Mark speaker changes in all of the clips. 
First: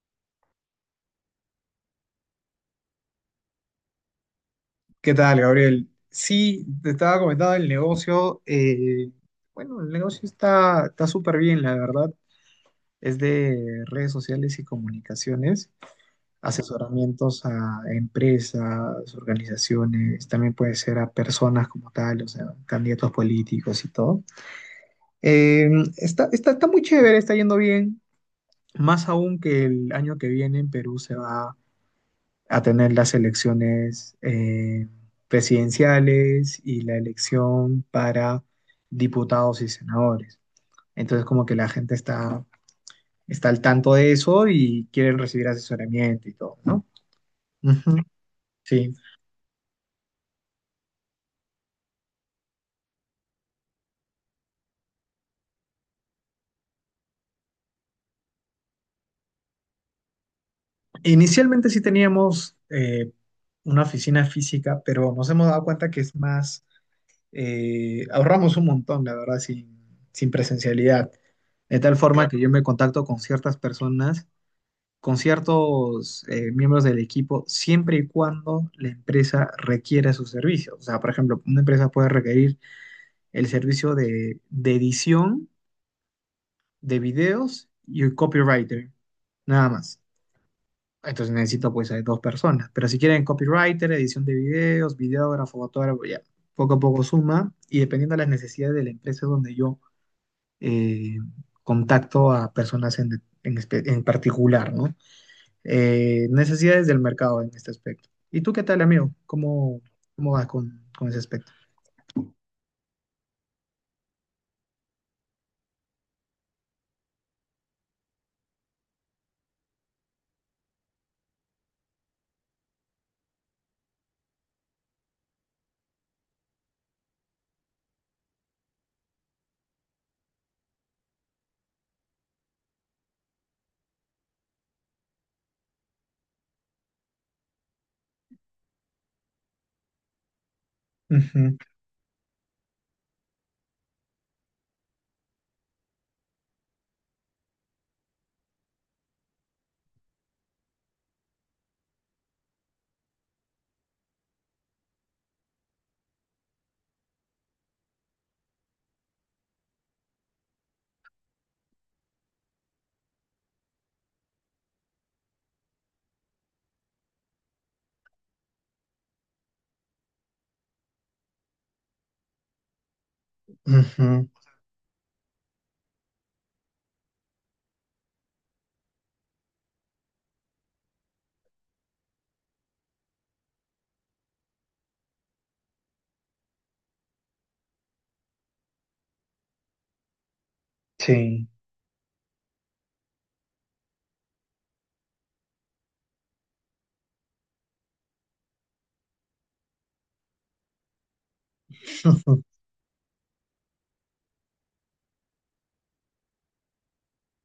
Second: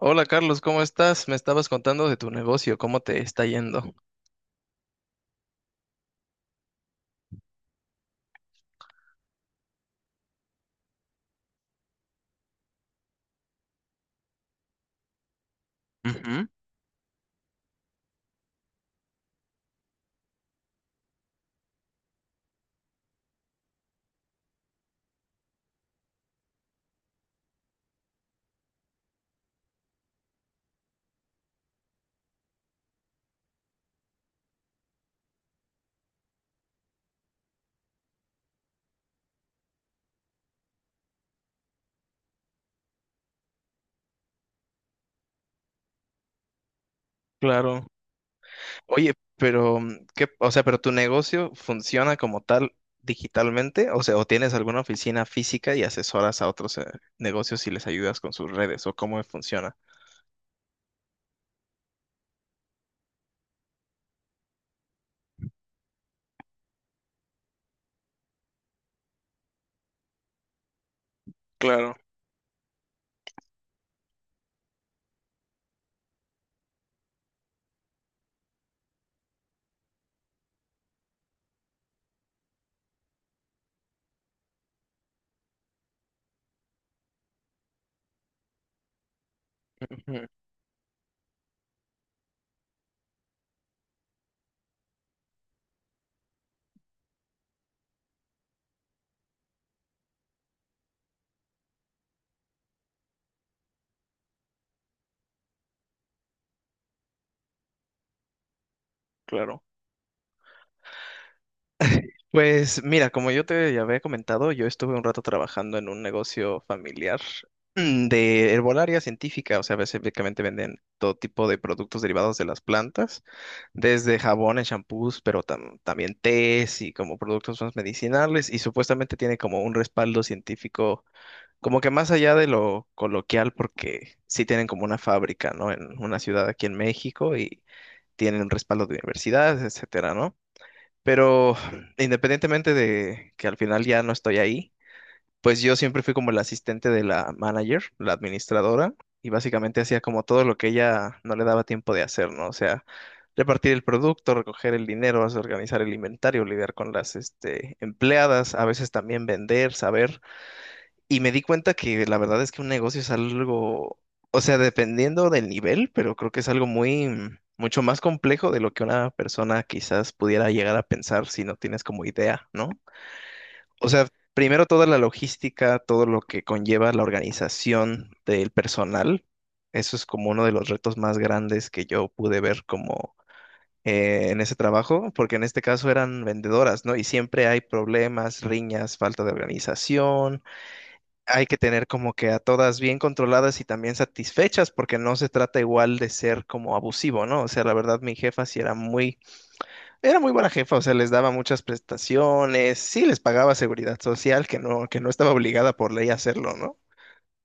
Speaker 1: Hola Carlos, ¿cómo estás? Me estabas contando de tu negocio, ¿cómo te está yendo?
Speaker 2: ¿Qué tal, Gabriel? Sí, te estaba comentando el negocio. Bueno, el negocio está súper bien, la verdad. Es de redes sociales y comunicaciones,
Speaker 1: Ujú.
Speaker 2: asesoramientos a empresas, organizaciones, también puede ser a personas como tal, o sea, candidatos políticos y todo. Eh, está muy chévere, está yendo bien, más aún que el año que viene en Perú se va a tener las elecciones presidenciales y la elección para diputados y senadores. Entonces, como que está al tanto de eso y quieren recibir asesoramiento y todo, ¿no?
Speaker 1: Claro.
Speaker 2: Ujú, sí.
Speaker 1: Oye, pero ¿qué, o sea, pero tu negocio funciona como tal digitalmente? O sea, ¿o tienes alguna oficina física y asesoras a otros negocios y les ayudas con sus redes o cómo funciona?
Speaker 2: Inicialmente sí teníamos una oficina física, pero nos hemos dado cuenta que es más, ahorramos un montón, la verdad, sin presencialidad. De
Speaker 1: Claro,
Speaker 2: tal forma Claro. que yo me contacto con ciertas personas con ciertos miembros del equipo siempre y cuando la empresa requiera sus servicios. O sea, por ejemplo, una empresa puede requerir el servicio de edición de videos y un copywriter, nada más.
Speaker 1: ujú,
Speaker 2: Entonces necesito pues a dos personas. Pero si quieren copywriter, edición de videos, videógrafo, fotógrafo, ya poco a poco suma y dependiendo de las necesidades de la empresa es donde yo eh, contacto a personas en particular, ¿no? Necesidades del mercado en este aspecto. ¿Y tú qué tal, amigo?
Speaker 1: claro.
Speaker 2: Cómo vas con ese aspecto?
Speaker 1: Pues mira, como yo te ya había comentado, yo estuve un rato trabajando en un negocio familiar de herbolaria científica, o sea, básicamente venden todo tipo de productos derivados de las plantas, desde jabones, champús, pero también tés y como productos más medicinales, y supuestamente tiene como un respaldo científico, como que más allá de lo coloquial, porque sí tienen como una fábrica, ¿no? En una ciudad aquí en México y tienen un respaldo de universidades, etcétera, ¿no? Pero
Speaker 2: Ujú,
Speaker 1: independientemente de que al final ya no estoy ahí, pues yo siempre fui como el asistente de la manager, la administradora, y básicamente hacía como todo lo que ella no le daba tiempo de hacer, ¿no? O sea, repartir el producto, recoger el dinero, organizar el inventario, lidiar con las, este, empleadas, a veces también vender, saber y me di cuenta que la verdad es que un negocio es algo, o sea, dependiendo del nivel, pero creo que es algo muy, mucho más complejo de lo que una persona quizás pudiera llegar a pensar si no tienes como idea, ¿no? O sea,
Speaker 2: ujú,
Speaker 1: primero toda la logística, todo lo que conlleva la organización del personal, eso es como uno de los retos más grandes que yo pude ver como en ese trabajo, porque en este caso eran vendedoras, ¿no? Y siempre hay problemas, riñas, falta de organización. Hay
Speaker 2: sí.
Speaker 1: que tener como que a todas bien controladas y también satisfechas, porque no se trata igual de ser como abusivo, ¿no? O sea, la verdad, mi jefa sí era muy buena jefa, o sea, les daba muchas prestaciones, sí les pagaba seguridad social, que no estaba obligada por ley a hacerlo, ¿no?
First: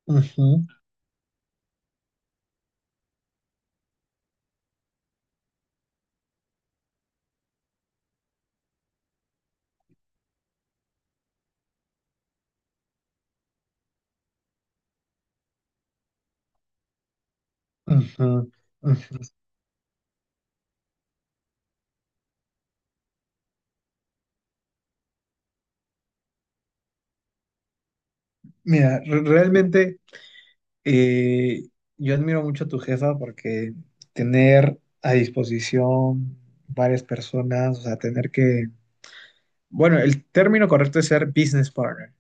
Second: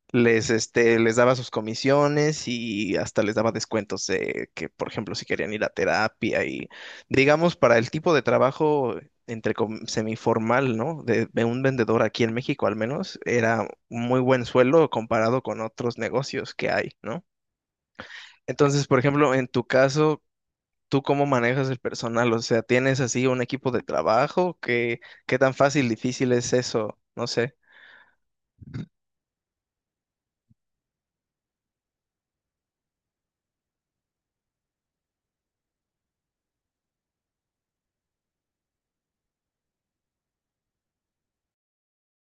Speaker 2: Ujú,
Speaker 1: Les,
Speaker 2: ujú,
Speaker 1: este, les daba sus comisiones y hasta les daba descuentos de que, por ejemplo, si querían ir a terapia y, digamos, para el tipo de trabajo entre semiformal, ¿no? De un vendedor aquí en México al menos, era un muy buen sueldo comparado con otros negocios que hay, ¿no?
Speaker 2: ujú.
Speaker 1: Entonces, por
Speaker 2: Ujú.
Speaker 1: ejemplo, en tu caso, ¿tú cómo manejas el personal? O sea, ¿tienes así un equipo de trabajo? ¿Qué, qué tan fácil, difícil es eso? No sé.
Speaker 2: Mira, realmente eh, yo admiro mucho a tu jefa porque tener a disposición varias personas, o sea, bueno, el término correcto es ser business partner.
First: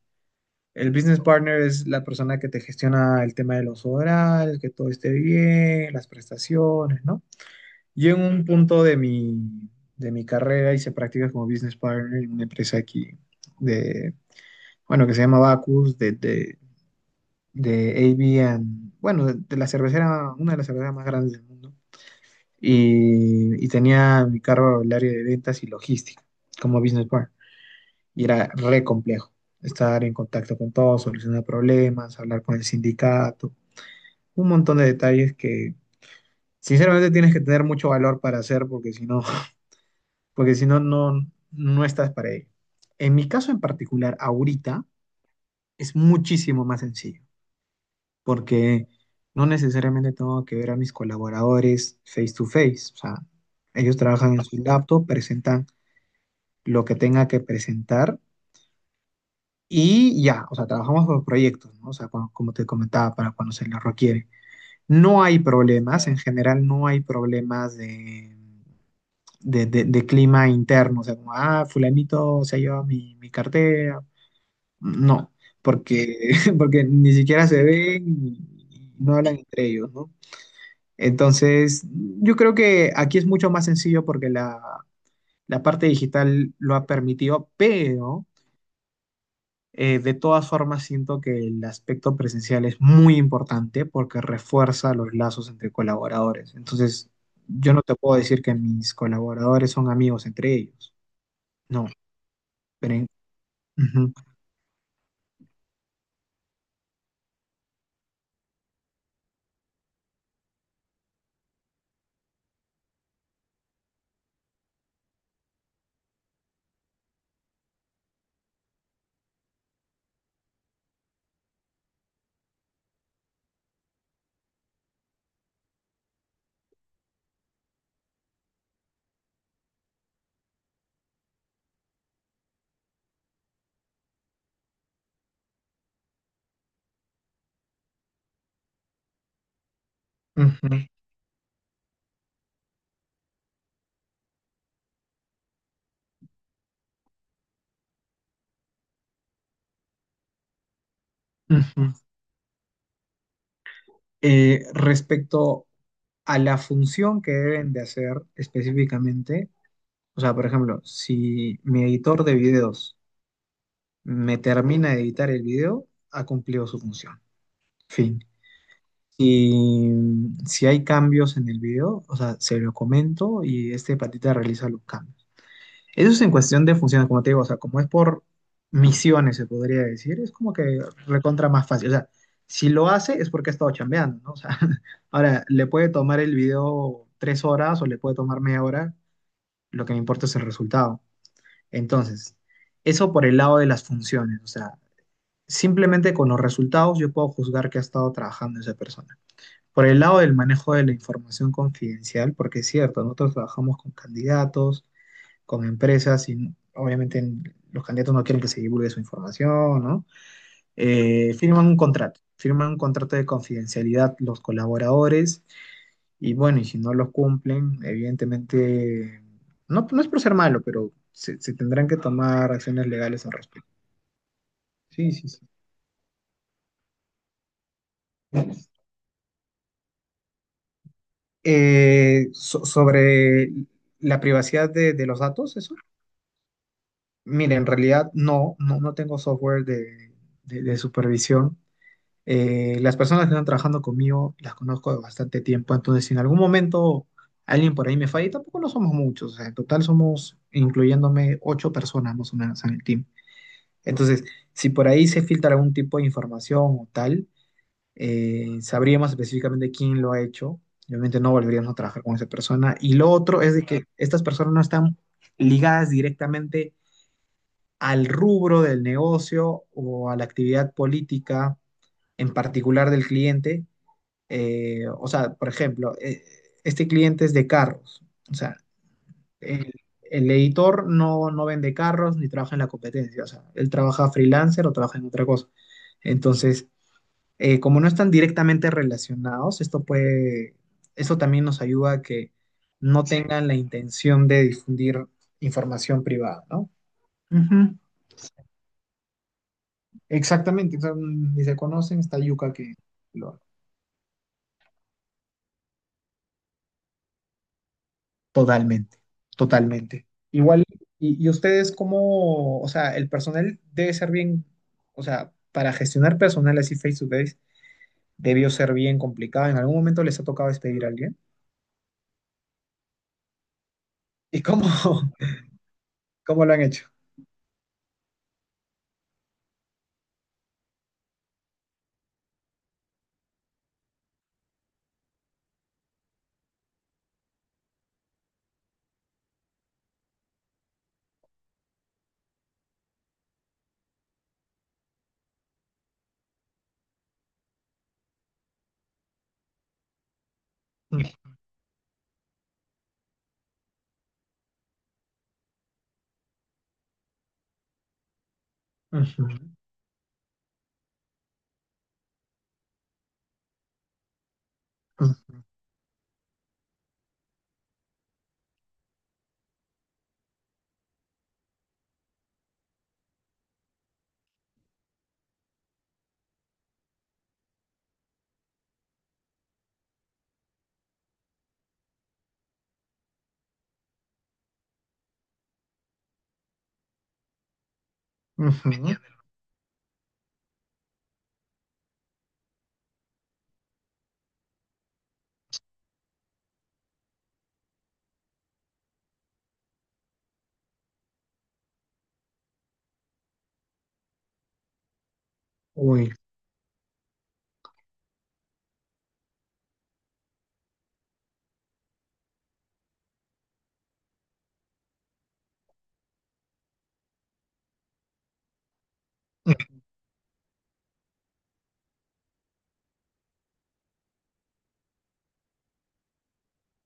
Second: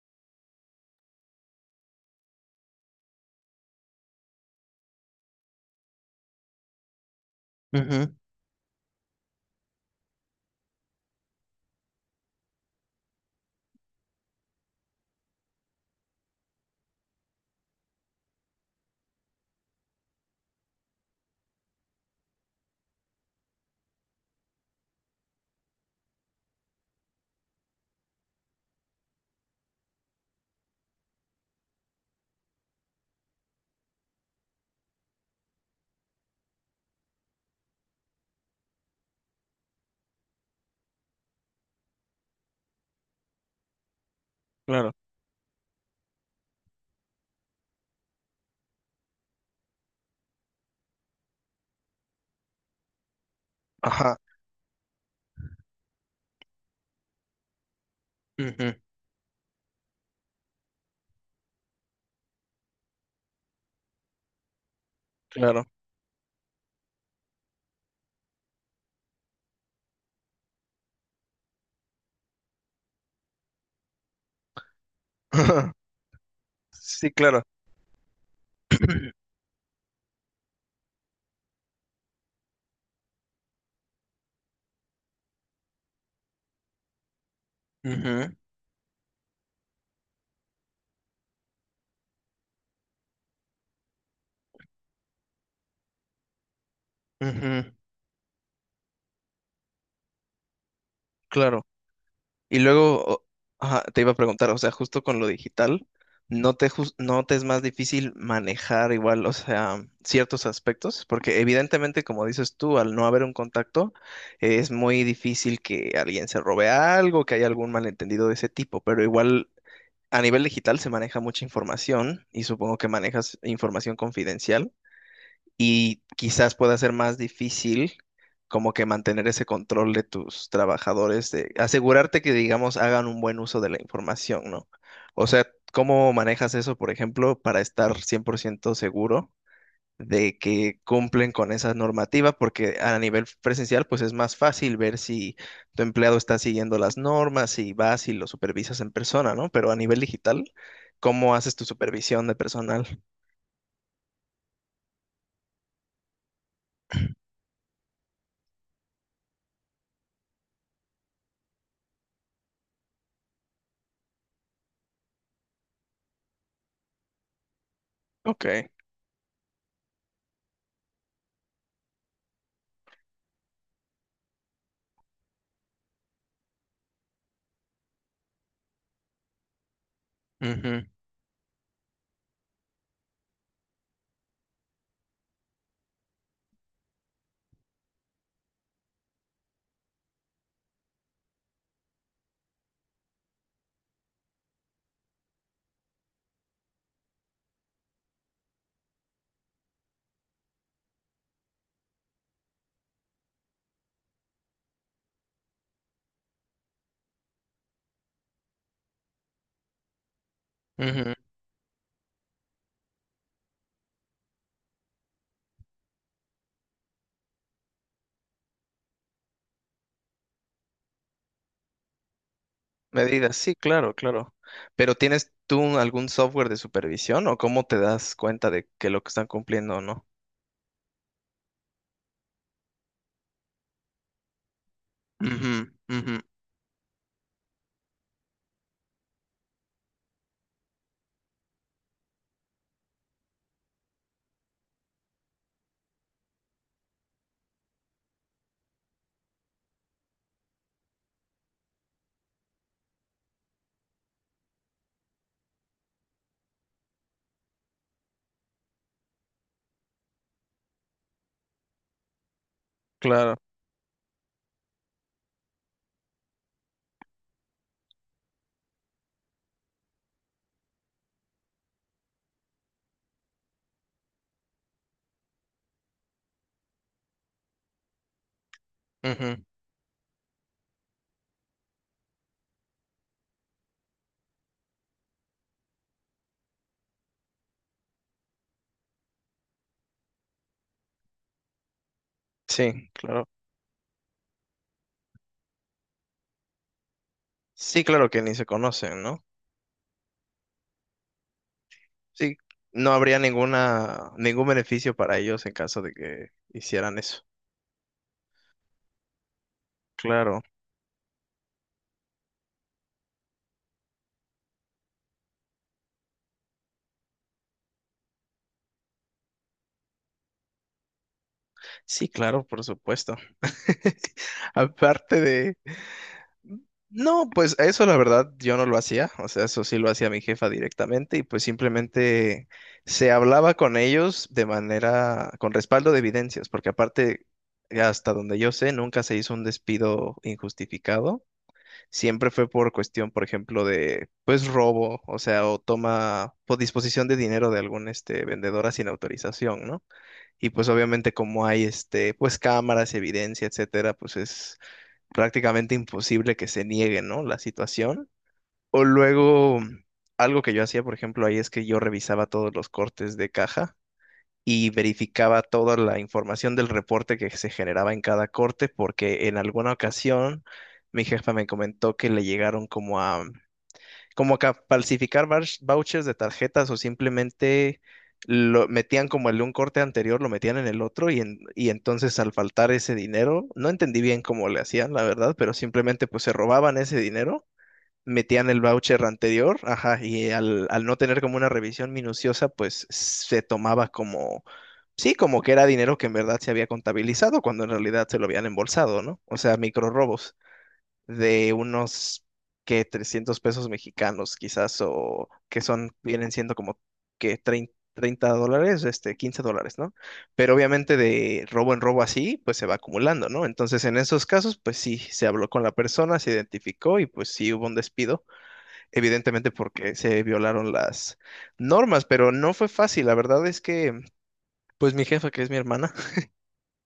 Speaker 2: El business partner es la persona que te gestiona el tema de los horarios, que todo esté bien, las prestaciones, ¿no?
Speaker 1: Ujú,
Speaker 2: Yo en un punto de mi carrera hice prácticas como business partner en una empresa aquí de, bueno, que se llama Bacus, de AB, bueno, de la cervecera, una de las cerveceras más grandes del mundo. Y tenía mi cargo el área de ventas y logística como business partner y era re complejo estar en contacto con todos, solucionar problemas, hablar con el sindicato, un montón de detalles que sinceramente tienes que tener mucho valor para hacer porque si no, porque si no, no, no estás para ello. En mi caso en particular, ahorita
Speaker 1: claro.
Speaker 2: es muchísimo más sencillo porque no necesariamente tengo que ver a mis colaboradores face to face, o sea, ellos
Speaker 1: Ajá.
Speaker 2: trabajan en su laptop, presentan lo que tenga que presentar.
Speaker 1: Ujú,
Speaker 2: Y ya, o sea, trabajamos por proyectos, ¿no? O sea, como te comentaba, para cuando se lo requiere. No hay
Speaker 1: claro.
Speaker 2: problemas, en general no hay problemas de clima interno, o sea, como, ah, fulanito se ha llevado mi cartera. No, porque, porque
Speaker 1: Sí,
Speaker 2: ni
Speaker 1: claro.
Speaker 2: siquiera se ven y no hablan entre ellos, ¿no? Entonces, yo creo que aquí es mucho más sencillo porque la parte digital lo ha permitido, pero...
Speaker 1: Ujú,
Speaker 2: De todas formas, siento que el aspecto presencial es muy importante porque refuerza los lazos entre colaboradores. Entonces,
Speaker 1: ujú,
Speaker 2: yo no te puedo decir que mis colaboradores son amigos entre ellos.
Speaker 1: claro.
Speaker 2: No,
Speaker 1: Y
Speaker 2: pero...
Speaker 1: luego,
Speaker 2: en-
Speaker 1: ajá, te iba
Speaker 2: Ujú,
Speaker 1: a preguntar, o sea, justo con lo digital, ¿no te, no te es más difícil manejar igual, o sea, ciertos aspectos? Porque evidentemente, como dices tú, al no haber un contacto, es muy difícil que alguien se robe algo, que haya algún malentendido de ese tipo, pero igual a nivel digital se maneja mucha información y supongo que manejas información confidencial. Y quizás pueda ser más difícil como que mantener ese control de tus trabajadores, de asegurarte que, digamos, hagan un buen uso de la información, ¿no? O sea, ¿cómo manejas eso, por ejemplo, para estar 100% seguro de
Speaker 2: ujú,
Speaker 1: que cumplen con esa normativa? Porque a nivel presencial, pues es más fácil ver si tu empleado está siguiendo las normas, y vas y lo supervisas en persona, ¿no? Pero a nivel digital, ¿cómo haces tu
Speaker 2: ujú.
Speaker 1: supervisión de personal?
Speaker 2: Respecto a la función que deben de hacer específicamente, o sea, por ejemplo, si mi editor de videos me termina de editar el video, ha cumplido su función. Fin.
Speaker 1: Ok.
Speaker 2: Si, si hay cambios en el video, o sea, se lo comento y este patita realiza los cambios. Eso es en cuestión de funciones, como te digo, o sea, como es por misiones, se podría decir, es como que
Speaker 1: Ujú,
Speaker 2: recontra más fácil. O sea, si lo hace es porque ha estado chambeando, ¿no? O sea, ahora, le puede tomar el video tres horas o le puede tomar media hora, lo que me importa es el resultado. Entonces, eso por el lado de las funciones, o sea, simplemente con los resultados yo puedo juzgar que ha estado trabajando esa persona. Por el lado del manejo de la información confidencial, porque es cierto, nosotros trabajamos con candidatos, con empresas, y obviamente en- los candidatos no quieren que se divulgue su información, ¿no?
Speaker 1: ujú.
Speaker 2: Firman un contrato de confidencialidad los colaboradores, y bueno, y si no los cumplen, evidentemente, no es por ser malo, se tendrán que tomar acciones legales al
Speaker 1: Medidas, sí,
Speaker 2: respecto.
Speaker 1: claro, claro. Pero
Speaker 2: Sí, sí,
Speaker 1: ¿tienes
Speaker 2: sí.
Speaker 1: tú algún software de supervisión o cómo te das cuenta de que lo que están cumpliendo o no?
Speaker 2: Sobre la privacidad de los
Speaker 1: Ujú,
Speaker 2: datos,
Speaker 1: ujú,
Speaker 2: mire, en realidad no tengo software de supervisión. Las personas que están trabajando conmigo las conozco de bastante tiempo, entonces si en algún momento alguien por ahí me falla, y tampoco no somos muchos, o sea, en total somos, incluyéndome, ocho personas más o menos en el team. Entonces, si por ahí se filtra algún tipo de información o tal, sabríamos específicamente quién lo ha hecho. Y obviamente no volveríamos a trabajar con esa persona. Y lo
Speaker 1: claro.
Speaker 2: otro es de que estas personas no están ligadas directamente al rubro del negocio o a la actividad política en particular del cliente. O sea, por ejemplo, este cliente es de carros. O sea,
Speaker 1: Ujú,
Speaker 2: el, el editor no vende carros ni trabaja en la competencia. O sea, él trabaja freelancer o trabaja en otra cosa. Entonces, como no están directamente relacionados, eso también nos ayuda a que
Speaker 1: sí,
Speaker 2: no
Speaker 1: claro.
Speaker 2: tengan la intención de difundir información privada, ¿no? Ujú.
Speaker 1: Sí, claro que ni se conocen, ¿no?
Speaker 2: Exactamente, o sea, ni se conocen, está
Speaker 1: Sí,
Speaker 2: yuca que
Speaker 1: no habría
Speaker 2: lo
Speaker 1: ninguna, ningún beneficio para ellos en caso de que hicieran eso.
Speaker 2: totalmente, totalmente.
Speaker 1: Claro.
Speaker 2: Igual, y ustedes cómo, o sea, el personal debe ser bien, o sea, para gestionar personal así face to face, debió ser bien complicado. ¿En algún momento les ha tocado despedir a alguien?
Speaker 1: Sí, claro, por supuesto.
Speaker 2: ¿Y cómo,
Speaker 1: Aparte de,
Speaker 2: cómo lo han hecho?
Speaker 1: no, pues eso la verdad yo no lo hacía, o sea, eso sí lo hacía mi jefa directamente y pues simplemente se hablaba con ellos de manera, con respaldo de evidencias, porque aparte, hasta donde yo sé, nunca se hizo un despido injustificado, siempre fue por cuestión, por ejemplo, de pues robo, o sea, o toma por disposición de dinero de algún este vendedora sin autorización, ¿no? Y pues
Speaker 2: Ujú,
Speaker 1: obviamente como hay este pues cámaras, evidencia, etcétera, pues es prácticamente imposible que se niegue, ¿no? La situación. O luego, algo que yo hacía, por ejemplo, ahí es que yo revisaba todos los cortes de caja y
Speaker 2: ujú,
Speaker 1: verificaba toda la información del reporte que se generaba en cada corte, porque en alguna ocasión mi jefa me comentó que le llegaron como a como que falsificar vouchers de tarjetas o simplemente lo metían como el de un corte anterior, lo metían en el otro y, y entonces al faltar ese dinero, no entendí bien cómo le hacían, la verdad, pero simplemente pues se robaban ese dinero, metían el
Speaker 2: ujú.
Speaker 1: voucher anterior, ajá, y al, al no tener como una revisión minuciosa, pues se tomaba como, sí, como que era dinero que en verdad se había contabilizado cuando en realidad se lo habían embolsado, ¿no? O sea, micro de unos que 300 pesos mexicanos quizás o que son
Speaker 2: Uy.
Speaker 1: vienen siendo como que 30, $30, este $15, ¿no? Pero obviamente de robo en robo así, pues se va acumulando, ¿no? Entonces en esos casos, pues sí, se habló con la persona, se identificó y pues sí hubo un despido, evidentemente porque se violaron las normas, pero no fue fácil, la verdad es que pues mi jefa, que es mi hermana,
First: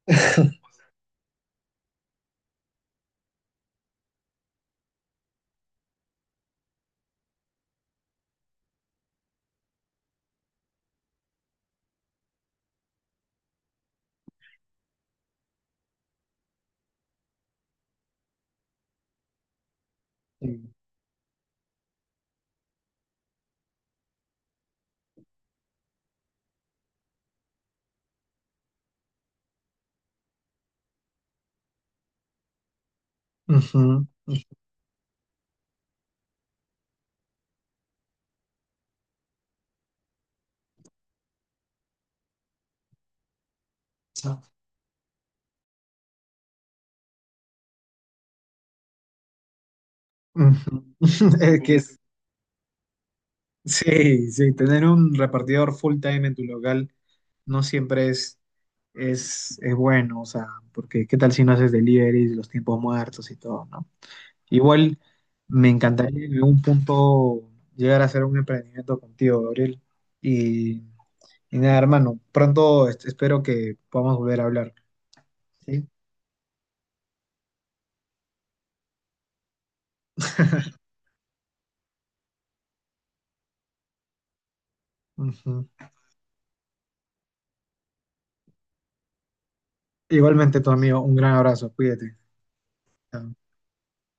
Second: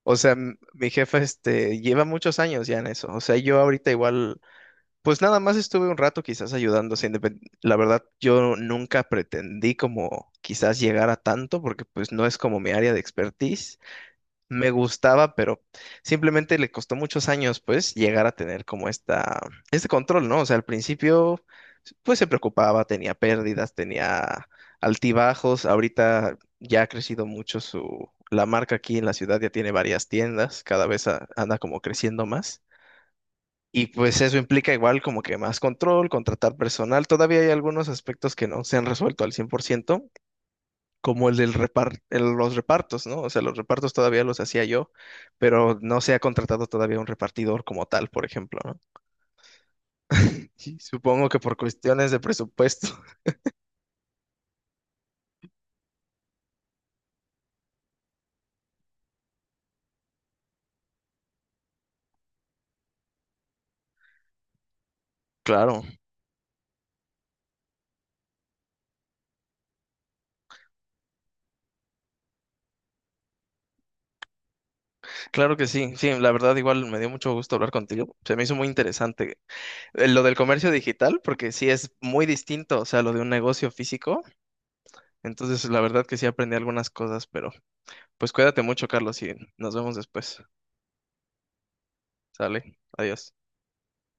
Speaker 1: o sea, mi jefa este lleva muchos años ya en eso. O sea, yo ahorita igual pues nada más estuve un rato quizás ayudando, sin depend- la verdad yo nunca pretendí como quizás llegar a tanto porque pues no es como mi área de expertise. Me gustaba, pero simplemente le costó muchos años pues llegar a tener como esta este control, ¿no? O sea, al
Speaker 2: Ujú,
Speaker 1: principio pues se preocupaba, tenía pérdidas, tenía altibajos. Ahorita ya ha crecido mucho su la marca aquí en la ciudad, ya tiene varias tiendas, cada vez anda como creciendo más. Y pues eso implica igual como que más control, contratar personal. Todavía hay algunos aspectos que no se han resuelto al 100% como el del los repartos, ¿no? O sea, los repartos todavía los hacía yo, pero no se ha contratado todavía un repartidor como tal, por ejemplo, ¿no? Y
Speaker 2: ujú.
Speaker 1: supongo que por
Speaker 2: Es que es
Speaker 1: cuestiones de presupuesto.
Speaker 2: sí, sí, tener un repartidor full time en tu local no siempre es bueno, o sea, porque qué tal si no haces deliveries, los tiempos muertos y todo, ¿no? Igual me
Speaker 1: Claro,
Speaker 2: encantaría en algún punto llegar a hacer un emprendimiento contigo, Gabriel. Y, y nada, hermano, pronto espero que podamos volver a hablar,
Speaker 1: claro que
Speaker 2: ¿sí?
Speaker 1: sí. Sí, la verdad igual me dio mucho gusto hablar contigo. Se me hizo muy interesante lo del comercio digital, porque sí es muy distinto, o sea, lo de un negocio físico. Entonces,
Speaker 2: Ujú.
Speaker 1: la verdad que sí aprendí algunas cosas, pero... Pues cuídate mucho, Carlos, y nos vemos después.
Speaker 2: Igualmente, tu amigo, un gran abrazo, cuídate.
Speaker 1: Sale, adiós.
Speaker 2: Chao.